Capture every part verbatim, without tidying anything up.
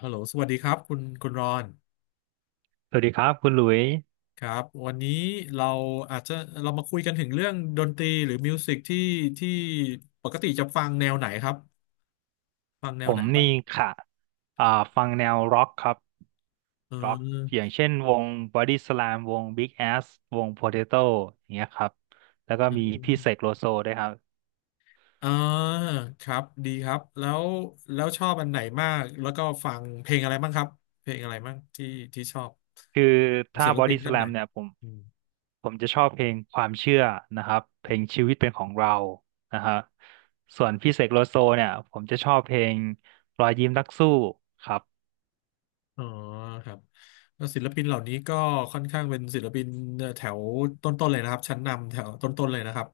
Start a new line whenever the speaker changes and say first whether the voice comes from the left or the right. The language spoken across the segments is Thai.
left: ฮัลโหลสวัสดีครับคุณคุณรอน
right: สวัสดีครับคุณหลุย
left: ครับวันนี้เราอาจจะเรามาคุยกันถึงเรื่องดนตรีหรือมิวสิกที่ที่ปกติจะฟังแนวไหนครับฟังแน
right: ผ
left: วไหน
right: ม
left: บ้าง
right: นี่ค่ะอ่าฟังแนวร็อกครับ
left: เ
right: ร็อกอ
left: ออ
right: ย่างเช่นวง Body Slam วง Big Ass วง Potato อย่างเงี้ยครับแล้วก็
left: เ
right: มีพี่เสก
left: ออ
right: โลโซด้วยครับ
left: อ่าครับดีครับแล้วแล้วชอบอันไหนมากแล้วก็ฟังเพลงอะไรบ้างครับเพลงอะไรบ้างที่ที่ชอบ
right: คือ
left: ของ
right: ถ้า
left: ศิลปิ
right: Body
left: นท่านไหน
right: Slam เนี่ยผมผมจะชอบเพลงความเชื่อนะครับเพลงชีวิตเป็นของเรานะฮะส่วนพี่เสกโลโซเนี่ยผมจะชอบเพลงรอยยิ้มนักสู้ครับ
left: อ๋อครับแล้วศิลปินเหล่านี้ก็ค่อนข้างเป็นศิลปินแถวต้นๆเลยนะครับชั้นนำแถวต้นๆเลยนะครับ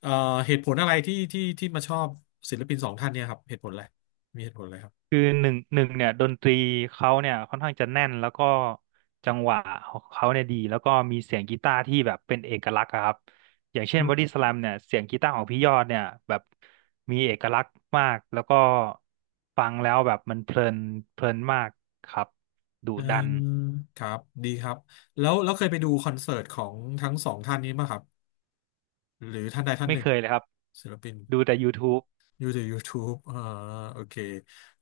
left: เอ่อเหตุผลอะไรที่ที่ที่มาชอบศิลปินสองท่านเนี่ยครับเหตุผลอะไรมีเหตุผลอะไรครับ
right: คือหนึ่งหนึ่งเนี่ยดนตรีเขาเนี่ยค่อนข้างจะแน่นแล้วก็จังหวะของเขาเนี่ยดีแล้วก็มีเสียงกีตาร์ที่แบบเป็นเอกลักษณ์อะครับอย่างเช่นบอดี้สแลมเนี่ยเสียงกีตาร์ของพี่ยอดเนี่ยแบบมีเอกลักษณ์มากแล้วก็ฟังแล้วแบบมันเพลินเพลินมากครับดุ
left: อื
right: ดัน
left: มครับดีครับแล้วแล้วเคยไปดูคอนเสิร์ตของทั้งสองท่านนี้มั้ยครับหรือท่านใดท่าน
right: ไม่
left: หนึ่ง
right: เคยเลยครับ
left: ศิลปิน
right: ดูแต่ YouTube
left: ดูจาก YouTube อ่าโอเค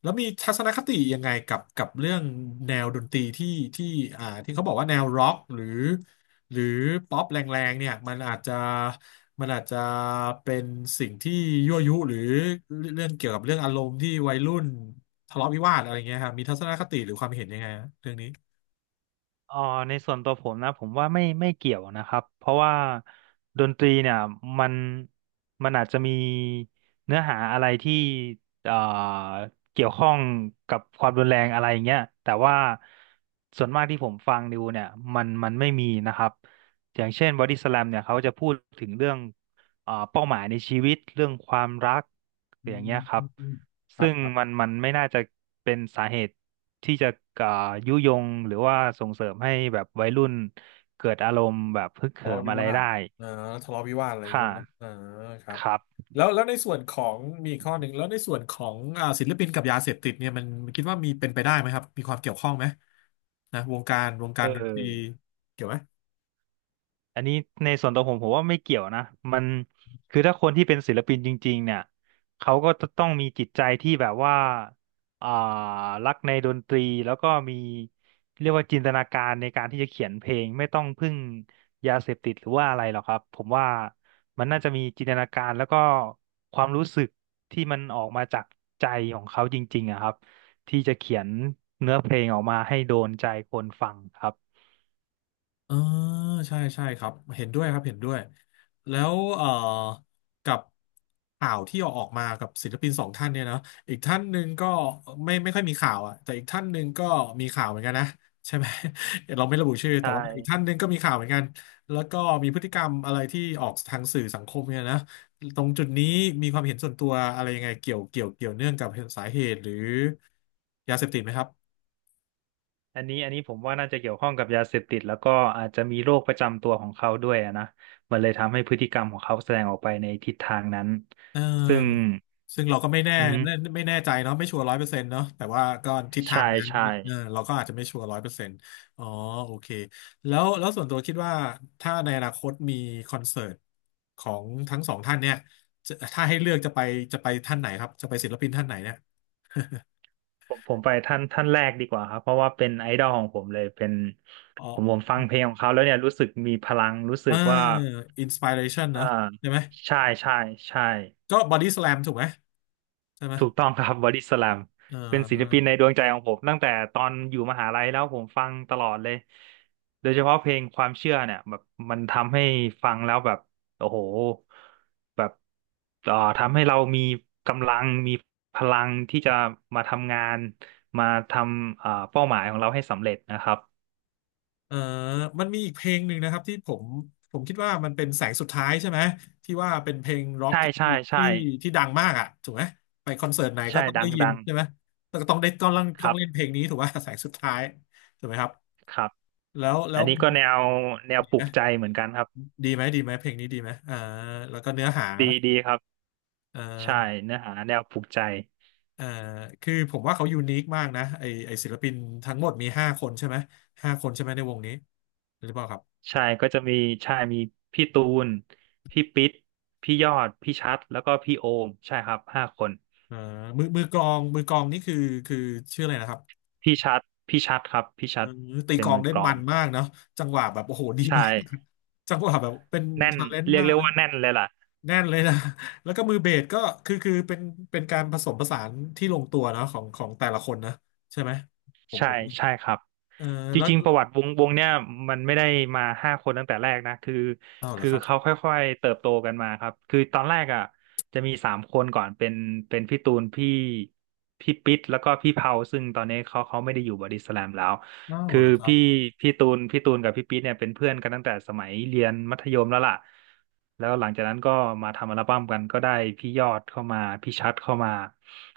left: แล้วมีทัศนคติยังไงกับกับเรื่องแนวดนตรีที่ที่อ่าที่เขาบอกว่าแนวร็อกหรือหรือป๊อปแรงๆเนี่ยมันอาจจะมันอาจจะเป็นสิ่งที่ยั่วยุหรือเรื่องเกี่ยวกับเรื่องอารมณ์ที่วัยรุ่นทะเลาะวิวาทอะไรเงี้ยครับมีทัศนคติหรือความเห็นยังไงฮะเรื่องนี้
right: เอ่อในส่วนตัวผมนะผมว่าไม่ไม่เกี่ยวนะครับเพราะว่าดนตรีเนี่ยมันมันอาจจะมีเนื้อหาอะไรที่เอ่อเกี่ยวข้องกับความรุนแรงอะไรอย่างเงี้ยแต่ว่าส่วนมากที่ผมฟังดูเนี่ยมันมันไม่มีนะครับอย่างเช่นบอดี้สแลมเนี่ยเขาจะพูดถึงเรื่องเอ่อเป้าหมายในชีวิตเรื่องความรัก
left: อื
right: อย่างเงี้ยครับ
left: มครั
right: ซึ่
left: บ
right: ง
left: ครับ
right: มันมันไม่น่าจะเป็นสาเหตุที่จะอ่ายุยงหรือว่าส่งเสริมให้แบบวัยรุ่นเกิดอารมณ์แบบฮึก
left: ทะ
right: เหิ
left: เลาะ
right: ม
left: วิ
right: อะไร
left: วาท
right: ได้
left: เออทะเลาะวิวาทอะไรอย่างเงี้
right: ค่ะ
left: ยนะเออครับ
right: ครับ
left: แล้วแล้วในส่วนของมีอีกข้อหนึ่งแล้วในส่วนของอ่าศิลปินกับยาเสพติดเนี่ยมันมันคิดว่ามีเป็นไปได้ไหมครับมีความเกี่ยวข้องไหมนะวงการวงกา
right: เอ
left: รดนตรี
right: อ
left: เกี่ยวไหม
right: อันนี้ในส่วนตัวผมผมว่าไม่เกี่ยวนะมันคือถ้าคนที่เป็นศิลปินจริงๆเนี่ยเขาก็จะต้องมีจิตใจที่แบบว่าอ่ารักในดนตรีแล้วก็มีเรียกว่าจินตนาการในการที่จะเขียนเพลงไม่ต้องพึ่งยาเสพติดหรือว่าอะไรหรอกครับผมว่ามันน่าจะมีจินตนาการแล้วก็ความรู้สึกที่มันออกมาจากใจของเขาจริงๆอะครับที่จะเขียนเนื้อเพลงออกมาให้โดนใจคนฟังครับ
left: เออใช่ใช่ครับเห็นด้วยครับเห็นด้วยแล้วเอ่อกับข่าวที่ออกมากับศิลปินสองท่านเนี่ยนะอีกท่านหนึ่งก็ไม่ไม่ค่อยมีข่าวอ่ะแต่อีกท่านหนึ่งก็มีข่าวเหมือนกันนะใช่ไหม เราไม่ระบุชื่อแต่
right: ใช่
left: ว่าอีกท่านหนึ่งก็มีข่าวเหมือนกันแล้วก็มีพฤติกรรมอะไรที่ออกทางสื่อสังคมเนี่ยนะตรงจุดนี้มีความเห็นส่วนตัวอะไรยังไงเกี่ยวเกี่ยวเกี่ยวเนื่องกับสาเหตุหรือยาเสพติดไหมครับ
right: อันนี้อันนี้ผมว่าน่าจะเกี่ยวข้องกับยาเสพติดแล้วก็อาจจะมีโรคประจำตัวของเขาด้วยอะนะมันเลยทำให้พฤติกรรมของเขาแสดงออกไปในทิศทางนั้น
left: เ
right: ซึ่ง
left: ออซึ่งเราก็ไม่แน่
right: อื
left: ไม่
right: ม
left: ไม่แน่ใจเนาะไม่ชัวร์ร้อยเปอร์เซ็นต์เนาะแต่ว่าก็ทิศทา
right: ใช่
left: งนั้น
right: ใช่
left: เออเราก็อาจจะไม่ชัวร์ร้อยเปอร์เซ็นต์อ๋อโอเคแล้วแล้วส่วนตัวคิดว่าถ้าในอนาคตมีคอนเสิร์ตของทั้งสองท่านเนี่ยจะถ้าให้เลือกจะไปจะไปท่านไหนครับจะไปศิลปินท่านไหนเนี่ย
right: ผมผมไปท่านท่านแรกดีกว่าครับเพราะว่าเป็นไอดอลของผมเลยเป็น
left: อ๋อ
right: ผมผมฟังเพลงของเขาแล้วเนี่ยรู้สึกมีพลังรู้สึ
left: เออ
right: กว่า
left: อินสปิเรชัน
right: เอ่อ
left: เนาะใช่ไหม
right: ใช่ใช่ใช่
left: ก็บอดี้ส a ลมถูกไหมใช่ไหม
right: ถูกต้องครับบอดี้สแลม
left: เอ
right: เป็นศิลปินใน
left: อ
right: ดวงใจของผมตั้งแต่ตอนอยู่มหาลัยแล้วผมฟังตลอดเลยโดยเฉพาะเพลงความเชื่อเนี่ยแบบมันทำให้ฟังแล้วแบบโอ้โหแบบเอ่อทำให้เรามีกำลังมีพลังที่จะมาทำงานมาทำเอ่อเป้าหมายของเราให้สำเร็จนะครับ
left: เอ่อมันมีอีกเพลงหนึ่งนะครับที่ผมผมคิดว่ามันเป็นแสงสุดท้ายใช่ไหมที่ว่าเป็นเพลงร็อก
right: ใช่
left: ที่
right: ใช่ใช่
left: ที่ที่ดังมากอ่ะถูกไหมไปคอนเสิร์ตไหนก็
right: ใช่
left: ต้อง
right: ดั
left: ได้
right: ง
left: ยิน
right: ดัง
left: ใช่ไหมแต่ก็ต้องได้ต้อง
right: ค
left: ต้อ
right: รั
left: งเล่น
right: บ
left: เพลงนี้ถูกว่า แสงสุดท้ายถูกไหมครับ
right: ครับ
left: แล้วแล้
right: อัน
left: ว
right: นี้ก็แนวแนว
left: ดี
right: ป
left: ไห
right: ลุ
left: ม
right: กใจเหมือนกันครับ
left: ดีไหมดีไหมเพลงนี้ดีไหมเอ่อแล้วก็เนื้อหา
right: ดีดีครับ
left: เอ่อ
right: ใช่เนื้อหาแนวปลุกใจ
left: เอ่อคือผมว่าเขายูนิคมากนะไอไอศิลปินทั้งหมดมีห้าคนใช่ไหมห้าคนใช่ไหมในวงนี้หรือเปล่าครับ
right: ใช่ก็จะมีใช่มีพี่ตูนพี่ปิ๊ดพี่ยอดพี่ชัดแล้วก็พี่โอมใช่ครับห้าคน
left: อ่ามือมือกลองมือกลองนี่คือคือชื่ออะไรนะครับ
right: พี่ชัดพี่ชัดครับพี่
left: เอ
right: ชั
left: อ
right: ด
left: ตี
right: เป็
left: ก
right: น
left: ลอง
right: มือ
left: ได้
right: กลอ
left: มั
right: ง
left: นมากเนาะจังหวะแบบโอ้โหดี
right: ใช
left: มาก
right: ่
left: จังหวะแบบเป็น
right: แน่น
left: ทาเลนต์
right: เรียก
left: มาก
right: เรียก
left: นะ
right: ว่าแน่นเลยล่ะ
left: แน่นเลยนะ แล้วก็มือเบสก็คือคือเป็นเป็นการผสมผสานที่ลงตัวเนาะของของแต่ละคนนะใช่ไหมผม
right: ใช่
left: ผม
right: ใช่ครับ
left: เออ
right: จ
left: แล้ว
right: ริงๆประวัติวงวงเนี่ยมันไม่ได้มาห้าคนตั้งแต่แรกนะคือ
left: อ้าวเหรอ
right: คือ
left: ครับ
right: เขาค่อยๆเติบโตกันมาครับคือตอนแรกอ่ะจะมีสามคนก่อนเป็นเป็นพี่ตูนพี่พี่ปิ๊ดแล้วก็พี่เผาซึ่งตอนนี้เขาเขาไม่ได้อยู่บอดี้สแลมแล้ว
left: อ้าว
right: คือ
left: เหรอครับ
right: พี่พี่ตูนพี่ตูนกับพี่ปิ๊ดเนี่ยเป็นเพื่อนกันตั้งแต่สมัยเรียนมัธยมแล้วล่ะแล้วหลังจากนั้นก็มาทำอัลบั้มกันก็ได้พี่ยอดเข้ามาพี่ชัดเข้ามา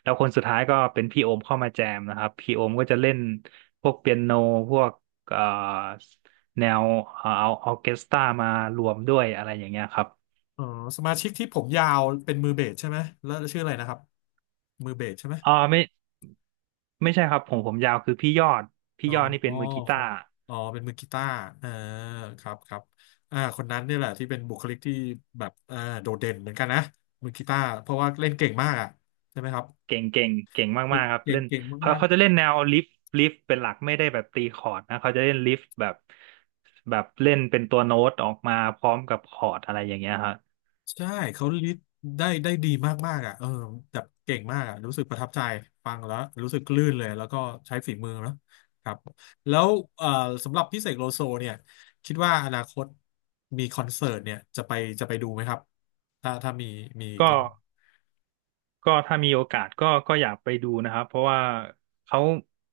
right: แล้วคนสุดท้ายก็เป็นพี่โอมเข้ามาแจมนะครับพี่โอมก็จะเล่นพวกเปียโนพวกเอ่อแนวเอ่อเอาออร์เคสตรามารวมด้วยอะไรอย่างเงี้ยครับ
left: อ๋อสมาชิกที่ผมยาวเป็นมือเบสใช่ไหมแล้วชื่ออะไรนะครับมือเบสใช่ไหม
right: อ๋อไม่ไม่ใช่ครับผมผมยาวคือพี่ยอดพี่
left: อ๋อ
right: ยอดนี่เป็นมือกี
left: ค
right: ตา
left: รับ
right: ร์
left: อ๋อเป็นมือกีตาร์เออครับครับอ่าคนนั้นเนี่ยแหละที่เป็นบุคลิกที่แบบอ่าโดดเด่นเหมือนกันนะ มือกีตาร์เพราะว่าเล่นเก่งมากอ่ะใช่ไหมครับ
right: เก่งเก่งเก่ง
left: เก่ง
right: มากๆครับ
left: เก่ง
right: เล่น
left: เก่ง
right: เขา
left: มาก
right: เขาจะเล่นแนวลิฟลิฟเป็นหลักไม่ได้แบบตีคอร์ดนะเขาจะเล่นลิฟแบบแบบเล่นเป็นตัวโน้ตออกมาพร้อมกับคอร์ดอะไรอย่างเงี้ยครับ
left: ๆใช่เขาลิดได้ได้ดีมากๆอ่ะเออแบบเก่งมากอ่ะรู้สึกประทับใจฟังแล้วรู้สึกลื่นเลย แล้วก็ใช้ฝีมือนะครับ แล้วเอ่อสำหรับพี่เสกโลโซเนี่ยคิดว่าอนาคตมีคอนเสิร์ตเนี่ยจะไปจะไปดูไหมครับ ถ้าถ้ามีมี
right: ก็ ก็ถ้ามีโอกาสก็ก็อยากไปดูนะครับเพราะว่าเขา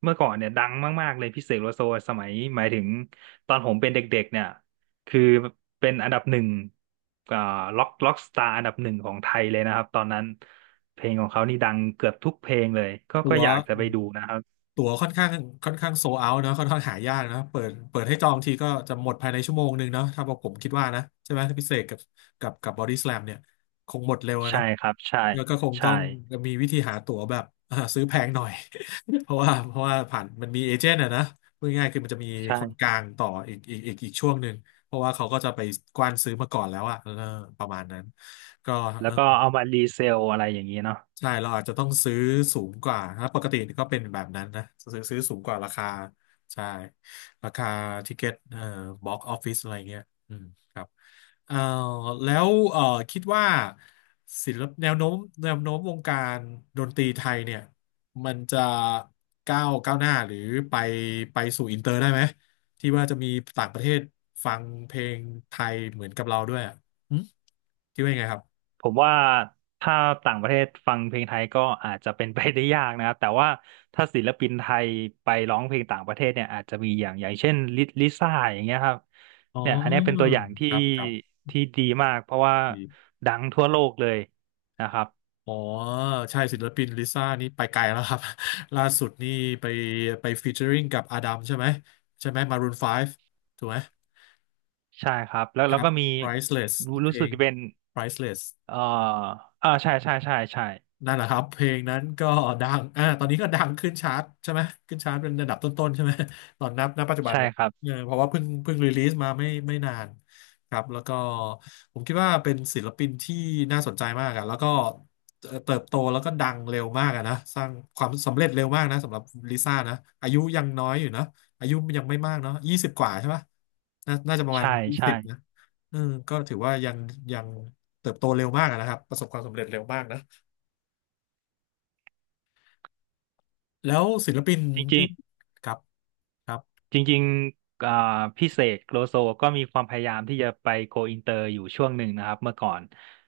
right: เมื่อก่อนเนี่ยดังมากๆเลยพี่เสกโลโซสมัยหมายถึงตอนผมเป็นเด็กๆเนี่ยคือเป็นอันดับหนึ่งอ่าล็อกล็อกสตาร์อันดับหนึ่งของไทยเลยนะครับตอนนั้นเพลงของเขานี่ดังเกือบทุกเพลงเลยก็
left: ตั๋
right: ก็
left: ว
right: อยากจะไปดูนะครับ
left: ตั๋วค่อนข้างค่อนข้างโซเอาเนาะค่อนข้างหายากเนาะเปิดเปิดให้จองทีก็จะหมดภายในชั่วโมงหนึ่งเนาะถ้าบอกผมคิดว่านะใช่ไหมถ้าพิเศษกับกับกับบอดี้สแลมเนี่ยคงหมดเร็วอะนะ
right: ใช่ครับใช่
left: แล้วก็คงต้
right: ใช่
left: องมีวิธีหาตั๋วแบบ อ่าซื้อแพงหน่อย เพราะว่าเพราะว่าผ่านมันมีเอเจนต์อะนะพูดง่ายๆคือมันจะมีคนก
right: ใช่
left: ลางต่ออีกอีกอีกอีกช่วงหนึ่งเพราะว่าเขาก็จะไปกว้านซื้อมาก่อนแล้วอะเออประมาณนั้นก็
right: แล้วก็เอามารีเซลอะไรอย่างนี้เนาะ
left: ใช่เราอาจจะต้องซื้อสูงกว่าถ้าปกติก็เป็นแบบนั้นนะซื้อซื้อสูงกว่าราคาใช่ราคาทิเก็ตเอ่อบ็อกออฟฟิศอะไรเงี้ยอืมครับเอ่อแล้วเอ่อคิดว่าศิลปแนวโน้มแนวโน้มวงการดนตรีไทยเนี่ยมันจะก้าวก้าวหน้าหรือไปไปสู่อินเตอร์ได้ไหมที่ว่าจะมีต่างประเทศฟังเพลงไทยเหมือนกับเราด้วยอ่ะหึคิดว่ายังไงครับ
right: ผมว่าถ้าต่างประเทศฟังเพลงไทยก็อาจจะเป็นไปได้ยากนะครับ แต่ว่าถ้าศิลปินไทยไปร้องเพลงต่างประเทศเนี่ยอาจจะมีอย่างอย่างเช่นลิลิซ่าอย่างเงี้ยครับ
left: อ๋อ
right: เนี่ยอันเนี้ยเป็นตัวอย่างที่
left: ครับครับ
right: ที่ดีมากเพราะว่า
left: ดี
right: ดังทั่วโลกเลยนะครับ
left: อ๋อใช่ศิลปินลิซ่านี่ไปไกลแล้วครับ ล่าสุดนี่ไปไปฟีเจอริงกับอาดัมใช่ไหมใช่ไหมมารูนไฟว์ถูกไหม
right: ใช่ครับแล้ว
left: ค
right: แล้ว
left: รับ
right: ก็มี
left: Priceless
right: รู้
left: เพ
right: รู้
left: ล
right: สึก
left: ง
right: จะเป็น
left: ไพรซ์เลส
right: เอ่ออ่าใช่ใช่ใช่ใช่
left: นั่นแหละครับเพลงนั้นก็ดังอ่าตอนนี้ก็ดังขึ้นชาร์ตใช่ไหมขึ้นชาร์ตเป็นระดับต้นๆใช่ไหม ตอนนับณปัจจุบัน
right: ใช่
left: เนี่ย
right: ครับ
left: เออเพราะว่าเพิ่งเพิ่งรีลีสมาไม่ไม่นานครับแล้วก็ผมคิดว่าเป็นศิลปินที่น่าสนใจมากอะแล้วก็เอ่อเติบโตแล้วก็ดังเร็วมากอะนะสร้างความสำเร็จเร็วมากนะสำหรับลิซ่านะอายุยังน้อยอยู่นะอายุยังไม่มากเนาะยี่สิบกว่าใช่ปะน่าน่าจะประมาณ
right: ใช่
left: ยี่
right: ใช่
left: สิบนะเออก็ถือว่ายังยังเติบโตเร็วมากอะนะครับประสบความสำเร็จเร็วมากนะ แล้วศิลปิน
right: จริ
left: ที่
right: ง
left: ครับครับ
right: จริงๆอ่าพี่เสกโลโซก็มีความพยายามที่จะไปโกอินเตอร์อยู่ช่วงหนึ่งนะครับเมื่อก่อน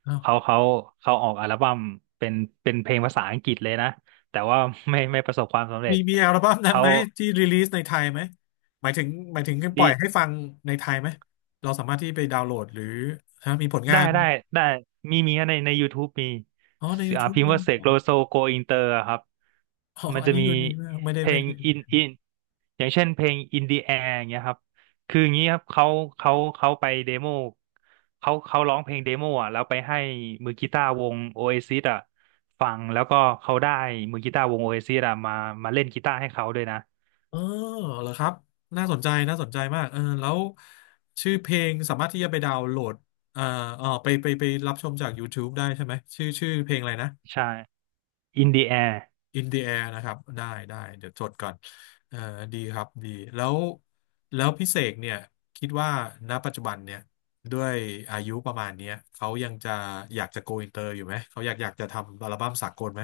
left: อ้าว
right: เขาเขาเขาออกอัลบั้มเป็นเป็นเพลงภาษาอังกฤษเลยนะแต่ว่าไม่ไม่ประสบความสำเร็
left: มี
right: จ
left: มีอัลบั้มนั้น
right: เขา
left: ไหมที่รีลีสในไทยไหมหมายถึงหมายถึงปล่
right: ดี
left: อยให้ฟังในไทยไหมเราสามารถที่ไปดาวน์โหลดหรือฮะมีผลงา
right: ได้
left: น
right: ได้ได้มีมีในใน ยูทูบ มี
left: อ๋อใน
right: อ่า
left: YouTube
right: พิมพ์
left: มี
right: ว่าเส
left: เห
right: ก
left: รอ
right: โลโซโกอินเตอร์ครับ
left: อ๋อ
right: มัน
left: อัน
right: จะ
left: นี้
right: มี
left: ยูนีมากไม่ได้
right: เพล
left: ไม่
right: ง
left: ได้
right: อิ
left: ไม่
right: น
left: ได้
right: อินอย่างเช่นเพลง In the Air อย่างเงี้ยครับคืออย่างงี้ครับเขาเขาเขาไปเดโมเขาเขาร้องเพลงเดโมอ่ะแล้วไปให้มือกีตาร์วง Oasis อ่ะฟังแล้วก็เขาได้มือกีตาร์วง Oasis อ่ะมามาเล่นกีตาร์ให้เขาด้วยนะ
left: เออเหรอครับน่าสนใจน่าสนใจมากเออแล้วชื่อเพลงสามารถที่จะไปดาวน์โหลดเอ่อเออไปไปไปรับชมจาก YouTube ได้ใช่ไหมชื่อชื่อเพลงอะไรนะ
right: ใช่ In the Air
left: อิน เดอะ แอร์ นะครับได้ได้เดี๋ยวจดก่อนเออดีครับดีแล้วแล้วพี่เสกเนี่ยคิดว่าณปัจจุบันเนี่ยด้วยอายุประมาณเนี้ยเขายังจะอยากจะ โกอินเตอร์ อยู่ไหมเขาอยากอยากจะทำอัลบั้มสากลไหม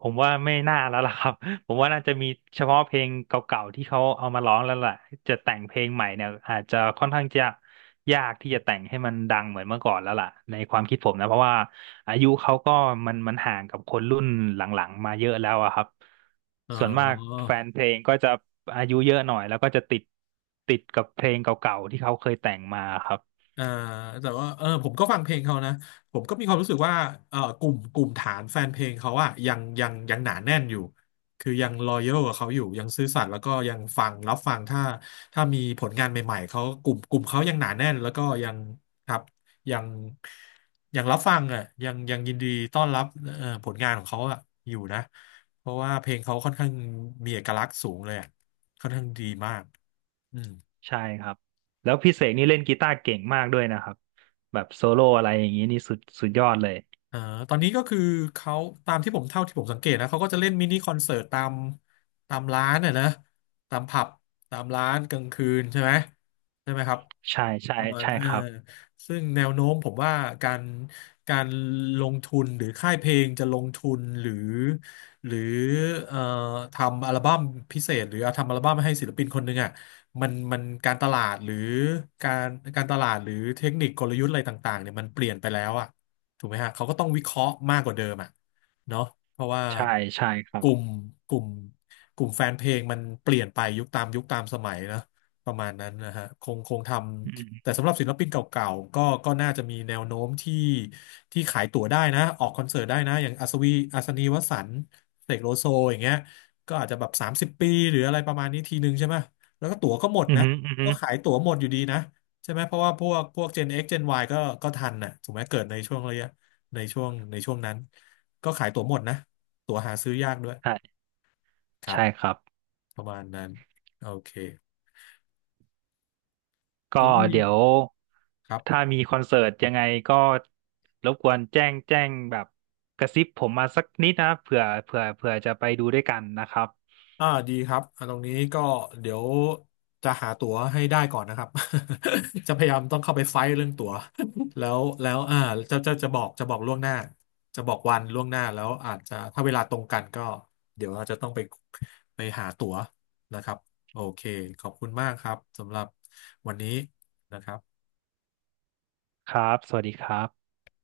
right: ผมว่าไม่น่าแล้วล่ะครับ ผมว่าน่าจะมีเฉพาะเพลงเก่าๆที่เขาเอามาร้องแล้วล่ะจะแต่งเพลงใหม่เนี่ยอาจจะค่อนข้างจะยากที่จะแต่งให้มันดังเหมือนเมื่อก่อนแล้วล่ะในความคิดผมนะเพราะว่าอายุเขาก็มันมันห่างกับคนรุ่นหลังๆมาเยอะแล้วอะครับ
left: เอ
right: ส่วนมากแฟน
left: อ
right: เพลงก็จะอายุเยอะหน่อยแล้วก็จะติดติดกับเพลงเก่าๆที่เขาเคยแต่งมาครับ
left: เอ่อแต่ว่าเออผมก็ฟังเพลงเขานะผมก็มีความรู้สึกว่าเออกลุ่มกลุ่มฐานแฟนเพลงเขาอะยังยังยังหนาแน่นอยู่คือยังรอยัลกับเขาอยู่ยังซื่อสัตย์แล้วก็ยังฟังรับฟังถ้าถ้ามีผลงานใหม่ๆเขากลุ่มกลุ่มเขายังหนาแน่นแล้วก็ยังครับยังยังรับฟังอะยังยังยินดีต้อนรับเอ่อผลงานของเขาอะอยู่นะเพราะว่าเพลงเขาค่อนข้างมีเอกลักษณ์สูงเลยอะค่อนข้างดีมากอืม
right: ใช่ครับแล้วพี่เสกนี่เล่นกีตาร์เก่งมากด้วยนะครับแบบโซโล่อะไรอย่างนี้นี่สุดสุดยอดเลย
left: อ่าตอนนี้ก็คือเขาตามที่ผมเท่าที่ผมสังเกตนะเขาก็จะเล่นมินิคอนเสิร์ตตามตามร้านน่ะนะตามผับตามร้านกลางคืนใช่ไหมใช่ไหมครับ
right: ใช่ใช่
left: ประมาณ
right: ใช่
left: เออ
right: ครับ
left: ซึ่งแนวโน้มผมว่าการการลงทุนหรือค่ายเพลงจะลงทุนหรือหรือเอ่อทำอัลบั้มพิเศษหรือเอาทำอัลบั้มให้ศิลปินคนหนึ่งอ่ะมันมันการตลาดหรือการการตลาดหรือเทคนิคกลยุทธ์อะไรต่างๆเนี่ยมันเปลี่ยนไปแล้วอ่ะ ถูกไหมฮะเขาก็ต้องวิเคราะห์มากกว่าเดิมอ่ะเนาะเพราะว่า
right: ใช่ใช่ครั
left: กลุ่ม
right: บ
left: กลุ่มกลุ่มแฟนเพลงมันเปลี่ยนไปยุคตามยุคตามสมัยนะประมาณนั้นนะฮะคงคงท
right: อื
left: ำ
right: ม
left: แต่สำหรับศิลปินเก่าๆก็ก็น่าจะมีแนวโน้มที่ที่ขายตั๋วได้นะออกคอนเสิร์ตได้นะอย่างอัศวีอัศนีวสันต์เสกโลโซอย่างเงี้ยก็อาจจะแบบสามสิบปีหรืออะไรประมาณนี้ทีนึงใช่ไหมแล้วก็ตั๋วก็หมด
right: อืม
left: นะ
right: อืม
left: ก็ขายตั๋วหมดอยู่ดีนะ ใช่ไหมเพราะว่าพวกพวก เจน เอ็กซ์ เจน วาย ก็ก็ทันน่ะถูกไหมเกิดในช่วงระยะในช่วงในช่วงนั้นก็ขายตั๋วหมดนะตั๋วหาซื้อยากด้วย
right: ใช่
left: ครับ
right: ใช่ครับ
left: ประมาณนั้นโอเคแล้
right: ก็
left: วมี
right: เดี๋ยว
left: ครั
right: ถ้า
left: บ
right: มีคอนเสิร์ตยังไงก็รบกวนแจ้งแจ้งแบบกระซิบผมมาสักนิดนะเผื่อเผื่อเผื่อจะไปดูด้วยกันนะครับ
left: อ่าดีครับอ่าตรงนี้ก็เดี๋ยวจะหาตั๋วให้ได้ก่อนนะครับ จะพยายามต้องเข้าไปไฟท์เรื่องตั๋วแล้วแล้วอ่าจะจะจะบอกจะบอกล่วงหน้าจะบอกวันล่วงหน้าแล้วอาจจะถ้าเวลาตรงกันก็เดี๋ยวเราจะต้องไปไปหาตั๋วนะครับโอเคขอบคุณมากครับสำหรับวันนี้นะครับ
right: ครับสวัสดีครับ